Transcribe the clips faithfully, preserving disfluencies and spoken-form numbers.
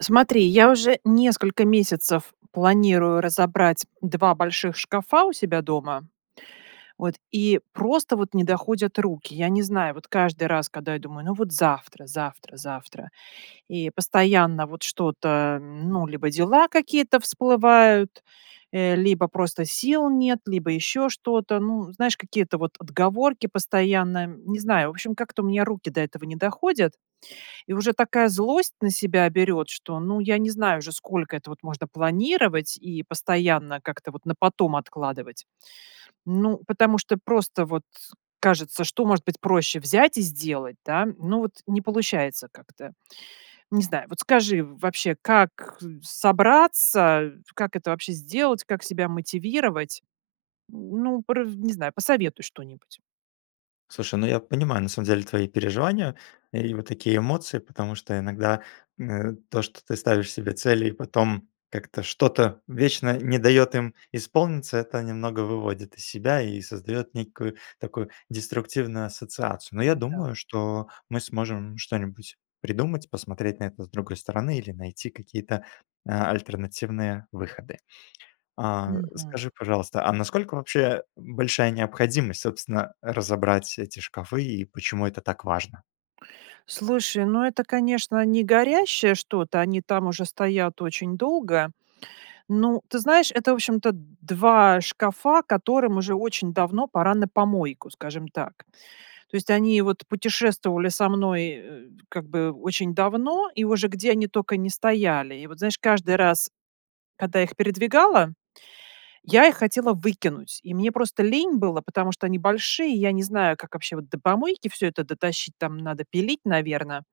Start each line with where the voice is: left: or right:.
right: Смотри, я уже несколько месяцев планирую разобрать два больших шкафа у себя дома, вот, и просто вот не доходят руки. Я не знаю, вот каждый раз, када я думаю: "Ну, вот завтра, завтра, завтра". И постоянно вот что-то, ну, либо дела какие-то всплывают, э, либо просто сил нет, либо еще что-то, ну, знаешь, какие-то вот отговорки постоянно. Не знаю, в общем, как-то у меня руки до этого не доходят, и уже такая злость на себя берет, что, ну, я не знаю же, сколько это, вот, можно планировать, и постоянно как-то вот на потом откладывать. Ну, потому что просто, вот, кажется, что может быть проще- взять и сделать, да? Ну, вот, не получается как-то. Не знаю, вот, скажи, вообще как, э, собраться, как это вообще сделать, как себя мотивировать? Ну, прв не знаю, посоветуй что-нибудь.
left: Слушай, ну, я понимаю на самом деле твои переживания и вот такие эмоции. Потому что иногда, м, то, что ты ставишь себе цели, и потом как-то что-то вечно не даёт им исполниться- это немного выводит из себя, и создаёт некую такую деструктивную ассоциацию. Но я
right: М, да.
left: думаю, что мы сможем что-нибудь придумать, посмотреть на это с другой стороны или найти какие-то, э, альтернативные выходы. А,
right: Мгм.
left: скажи, пожалуйста, а насколько вообще, э, большая необходимость, собственно, разобрать эти шкафы и почему это так важно?
right: Слушай, ну, это конечно не горящее что-то, они там уже стоят очень долго. Ну, ты знаешь, это в общем-то два шкафа, которым уже очень давно пора на помойку, скажем так. То есть они вот путешествовали со мной, э, как бы, очень давно, и уже где они токо не стояли. И вот, знаешь, каждый раз, когда их передвигала, я их хотела выкинуть, и мне просто лень было. Потому что они большие, и я не знаю, как вообще вот до помойки всё это дотащить, там надо пилить, наверно,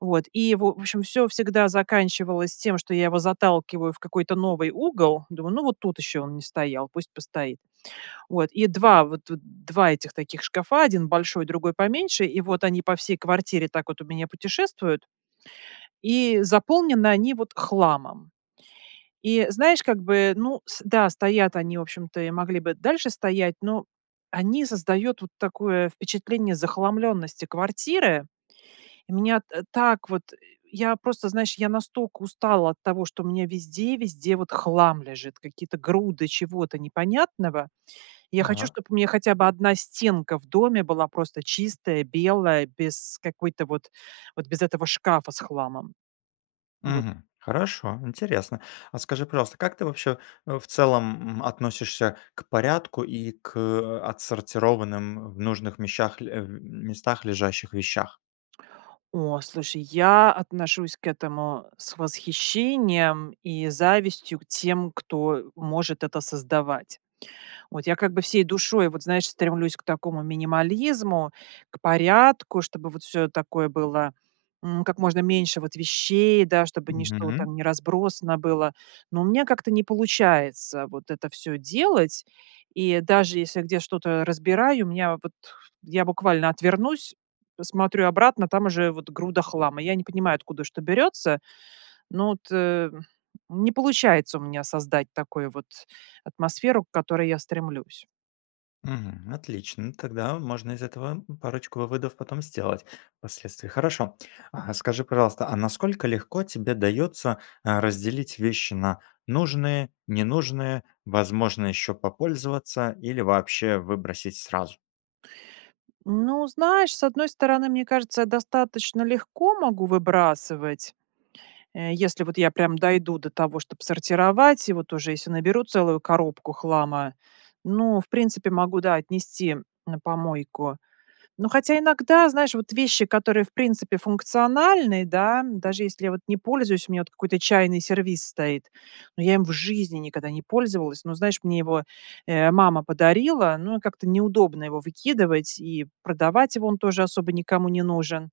right: вот. И в в общем всё всегда заканчивалось тем, что я его заталкиваю в какой-то новый угол. Думаю: "Ну, вот тут еще он не стоял, пусть постоит". Вот, и два вот вот два этих таких шкафа, один большой, другой поменьше, и вот они по всей квартире так вот у меня путешествуют. И заполнены они, вот, хламом. И, знаешь, как бы, ну с да, стоят они в общем-то, и могли бы дальше стоять, ну, они создают вот такое впечатление захламленности квартиры. И меня, э, так вот, э я просто, знаешь, я настоко устала от того, что у меня везде-везде, вот, хлам лежит, какие-то груды чего-то непонятного. Я хочу,
left: Так.
right: чтоб у мя хотя бы одна стенка в доме была просто чистая, белая, без какой-то вот вот без этого шкафа с хламом. Вот.
left: Мгм, хорошо, интересно. А скажи, пожалуйста, как ты вообще, э, в целом, м, относишься к порядку и к, э, отсортированным в нужных мещах, э, местах лежащих вещах?
right: О, слушай, я отношусь к этому с восхищением и завистью к тем, кто может это создавать. Вот я как бы всей душой, вот, знаешь, стремлюсь к такому минимализму, к порядку, чтобы, вот, всё, э, такое было, м, как можно меньше вот вещей, да, чтобы ничто вот
left: Мгм.
right: там не разбросано было. Ну, у меня как-то не получается, вот это всё делать. И даже если где что-то разбираю, меня вот- я буквально отвернусь, посмотрю обратно, там уже, вот, груда хлама. Я не понимаю, откуда что берется, ну вот, э, не получается у меня создать такой вот атмосферу, к которой я стремлюсь.
left: Мгм, отлично. Тогда можно из этого, м, парочку выводов потом сделать впоследствии. Хорошо, а скажи, пожалуйста, а насколько легко тебе дается, э, разделить вещи на нужные, ненужные, возможно еще попользоваться или вообще выбросить сразу?
right: Ну, знаешь, с одной стороны, мне кажется, я достаточно легко могу выбрасывать. Э, если вот я прям дойду до того, чтоб сортировать, и вот уже еси наберу целую коробку хлама. Ну, в принципе могу, да, отнести на помойку. Ну, хотя иногда, знаешь, вот вещи, которые в принципе функциональны, да, даже если я, вот, не пользуюсь. У меня, вот, какой-то чайный сервиз стоит, но я им в жизни никада не пользовалась. Но, знаешь, мне его, э, мама подарила, ну, как-то неудобно его выкидывать и продавать его- он тоже особо никому не нужен.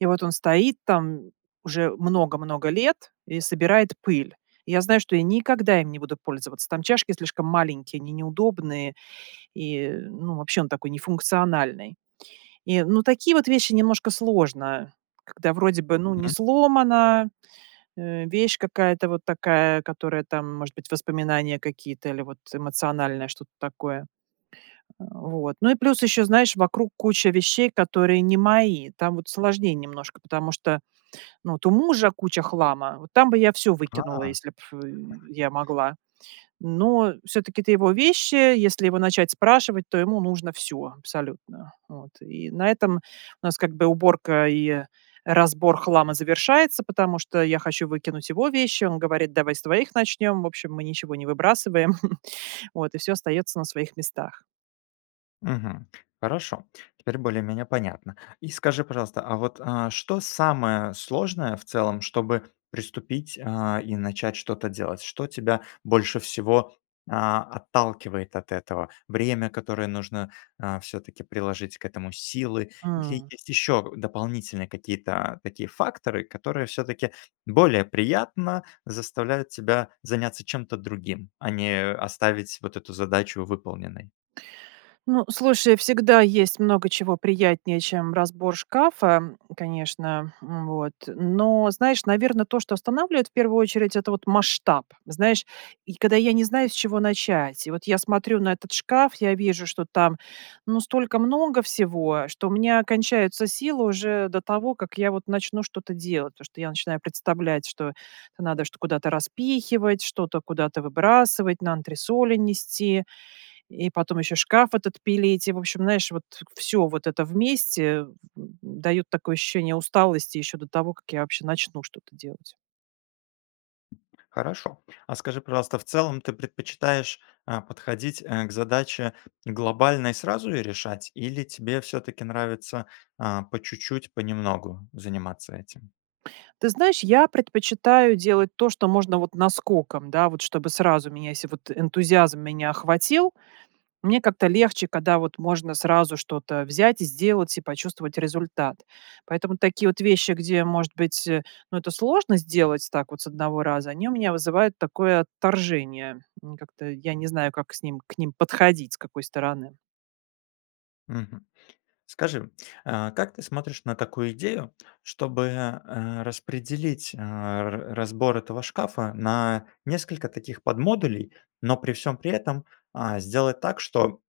right: И вот он стоит там уже много-много лет и собирает пыль. И я знаю, что я никогда им не буду пользоваться: там чашки слишком маленькие, они неудобные, и, ну, вообще он такой не функциональный. И, ну, такие вот вещи немножко сложно, когда вроде бы, ну, не
left: М.
right: сломана, э, вещь какая-то вот такая, которая там, может быть, воспоминания какие-то или вот эмоциональное что-то такое. Э, вот. Ну и плюс еще, знаешь, вокруг куча вещей, которые не мои, там вот сложнее немножко, потому что, ну, от у мужа куча хлама, вот там бы я всё выкинула,
left: А.
right: если б я могла. Но всё-таки это его вещи. Если его начать спрашивать, то ему нужно всё абсолютно, вот. И на этом у как бы нас уборка и разбор хлама завершается, потому что я хочу выкинуть его вещи. Он говорит: "Давай с твоих начнем". В общем, мы ничего не выбрасываем. Вот и всё остается на своих местах.
left: Мгм, хорошо, теперь более-менее понятно. И скажи, пожалуйста, а вот, э, что самое сложное в целом, чтобы приступить, э, и начать что-то делать? Что тебя больше всего, э, отталкивает от этого? Время, которое нужно, э, всё-таки приложить к этому? Силы? Или
right: М.
left: есть еще дополнительные какие-то такие факторы, которые всё-таки более приятно заставляют тебя заняться чем-то другим, а не оставить вот эту задачу выполненной.
right: Ну, слушай, всегда есть много чего приятнее, чем разбор шкафа, конечно, м, вот, но, знаешь, наверно, то, что останавливает, в первую очередь- это, вот, масштаб. Знаешь, я когда я не знаю, с чего начать. И вот я смотрю на этот шкаф, я вижу, что там, ну, столько много всего, что у меня кончаются силы уже до того, как я, вот, начну что-то делать, потому что я начинаю представлять, что надо чт куда-то распихивать, что-то куда-то выбрасывать, на антресоли нести. И потом еще шкаф этот пилить. И, в общем, наешь вот, всё вот это вместе дает такое ощущение усталости еще до того, как я вообще начну что-то делать.
left: Хорошо. А скажи, пожалуйста, в целом ты предпочитаешь, а, подходить, э, к задаче глобально и сразу её решать, или тебе всё-таки нравится, а, по чуть-чуть, понемногу заниматься этим?
right: Ты знаешь, я предпочитаю делать то, что можно, вот, наскоком, да, вот чтобы сразу меня, еси вот энтузиазм меня охватил, мне как-то легче, када, вот, можно сразу что-то взять и сделать, и почувствовать результат. Поэтому такие вот вещи, где, может быть, ну, это сложно сделать так вот с одного раза, они у меня вызывают такое отторжение, и как-то я не знаю, как с ним к ним подходить, с какой стороны.
left: Мгм. Скажи, э, как ты смотришь на такую идею, чтобы, э, распределить, э, раз разбор этого шкафа на несколько таких подмодулей, но при всём при этом, а, сделать так, что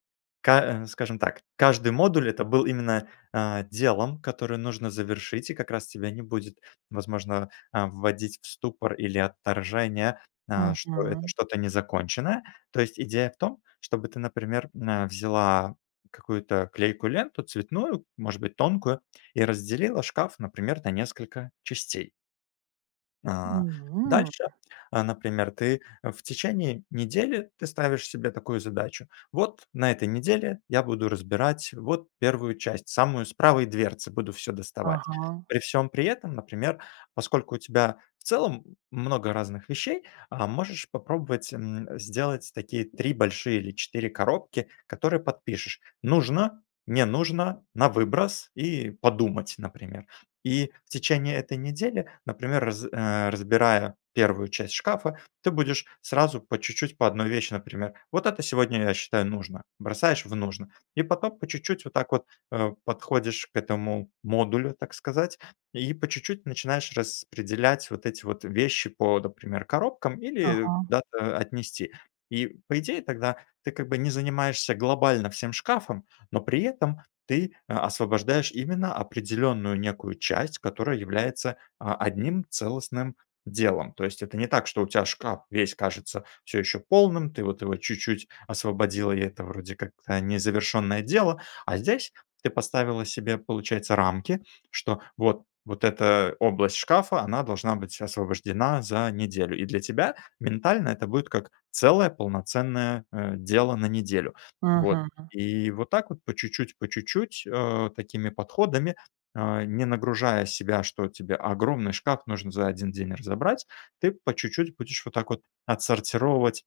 left: ка э, скажем так, каждый модуль это был именно, э, делом, которое нужно завершить? И как раз тебя не будет, возможно, э, вводить в ступор или отторжение, э, что это
right: Мгм.
left: что-то незаконченное. То есть идея в том, чтобы ты, например, э, взяла какую-то клейкую ленту, цветную, может быть тонкую, и разделила шкаф, например, на несколько частей.
right: М,
left: А,
right: м.
left: дальше, э, например ты, э, в течение недели, ты ставишь себе такую задачу: "Вот на этой неделе я буду разбирать, вот, первую часть, самую, с правой дверцы буду всё доставать".
right: Ага.
left: При всём при этом, например, поскольку у тебя в целом, много разных вещей, а, можешь попробовать, м, сделать такие три большие, или четыре коробки, которые подпишешь: "нужно", "не нужно", "на выброс" и "подумать", например. И в течение этой недели, например раз э, разбирая первую часть шкафа, ты будешь, сразу, по чуть-чуть, по одной вещи, например: "Вот это сегодня я считаю нужно"- бросаешь в "нужно". И потом по чуть-чуть, вот так вот, э, подходишь к этому модулю, так сказать, и по чуть-чуть начинаешь распределять вот эти вот вещи по, дапример, коробкам, или, э,
right: Ага.
left: куда-то отнести. И, по идее, тогда ты, как бы, не занимаешься глобально всем шкафом, но при этом ты, э, освобождаешь именно определенную некую часть, которая является, а, одним целостным делом. То есть, это не так, что у тя шкаф весь кажется всё еще полным, ты, вот, его чуть-чуть освободила, и это, вроде, как-то незавершенное дело. А здесь ты поставила себе, получается, рамки, что вот вот эта область шкафа, она должна быть освобождена за неделю. И для тебя ментально это будет как целое полноценное, э, дело на неделю, вот.
right: Мгм.
left: И вот так вот, по чуть-чуть, по чуть-чуть, э, такими подходами, э, не нагружая себя, что тебе огромный шкаф нужно за один день разобрать, ты по чуть-чуть будешь вот так вот отсортировать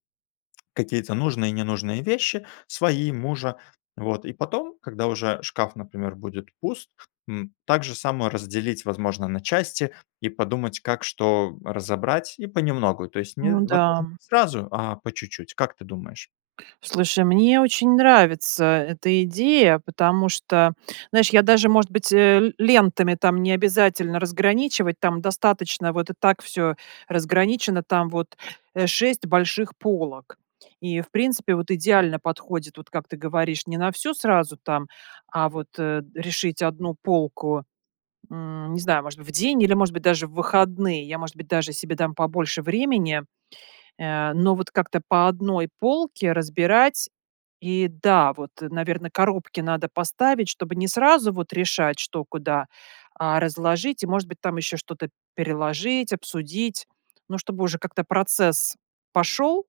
left: какие-то нужные и ненужные вещи: свои, мужа, вот. И потом, когда уже шкаф, например, будет пуст, м, так же само разделить, возможно, на части, и подумать, как что разобрать, и понемногу- то есть не
right: Ну
left: возможно не
right: да.
left: сразу, а по чуть-чуть, как ты думаешь?
right: Слушай, мне очень нравится эта идея, потому что, наешь, я даже может быть, э, л лентами, там, необязательно разграничивать. Там достаточно вот и так всё разграничено, там, вот, э, шесть больших полок. И, в принципе, вот идеально подходит, вот, как ты говоришь: не на всю сразу, там, а вот, э, решить, одну полку, м, не знаю, может быть, в день, или, может быть, даже в выходные. Я, может быть, даже себе дам побольше времени, э, но вот как-то по одной полке разбирать. И, да, вот, наверно, коробки надо поставить, чтобы не сразу вот решать, что куда, а, разложить. И, может быть, там еще что-то переложить, обсудить, но чтобы уже как-то процесс пошел,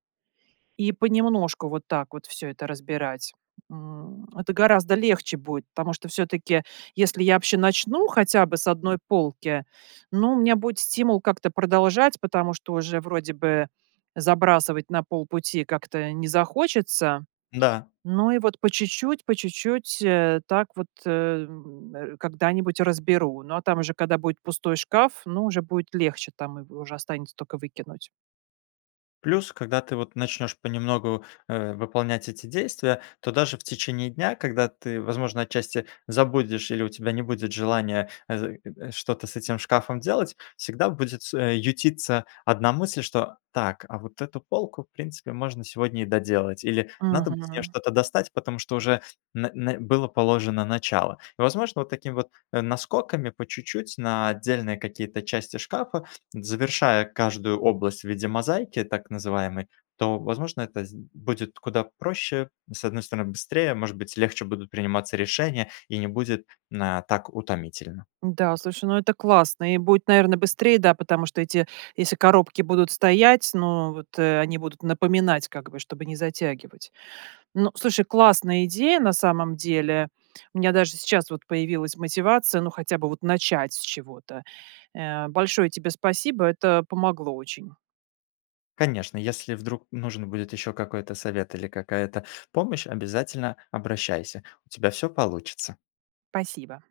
right: и понемножку, вот так вот, всё это разбирать. М. Это гораздо легче будет, потому что всё-таки если я вообще начну, хотя бы с одной полки, ну, у меня будет стимул как-то продолжать, потому, что уже вроде бы забрасывать на полпути как-то не захочется.
left: Да.
right: Ну и вот, по чуть-чуть, по чуть-чуть, э, так вот, э, м, э, когда-нибудь разберу, но там уже када будет пустой шкаф, ну, уже будет легче, там и уже останется только выкинуть.
left: Плюс, когда ты, вот начнешь понемногу, э, выполнять эти действия, то даже в течение дня, когда ты возможно, отчасти, забудешь, или у тебя не будет желания, э, з [unintelligible] что-то с этим шкафом делать, всегда будет с э, ютиться одна мысль, что: "Так, а вот эту полку, в принципе, можно сегодня и доделать". Или: "Надо бы с нее
right: Мгм.
left: что-то достать, потому что уже н н было положено начало". Возможно, вот такими вот, э, наскоками, по чуть-чуть, на отдельные какие-то части шкафа, завершая каждую область в виде мозаики, так называемой, то, возможно, это з будет куда проще: с одной стороны- быстрее, может быть, легче будут приниматься решения, и не будет на так утомительно.
right: Да, слушай, ну, это классно, и буэт, наверно, быстрее, да, потому что эти, если коробки будут стоять, ну, вот, э, они будут напоминать, как бы, чтобы не затягивать. Ну, слушай, классная идея на самом деле. У меня даже сейчас вот появилась мотивация, ну, хотя бы, вот начать с чего-то, э. Большое тебе спасибо, это помогло очень.
left: Конечно, если вдруг нужен будет еще какой-то совет, или какая-то помощь- обязательно обращайся, у тебя всё получится!
right: пасиба.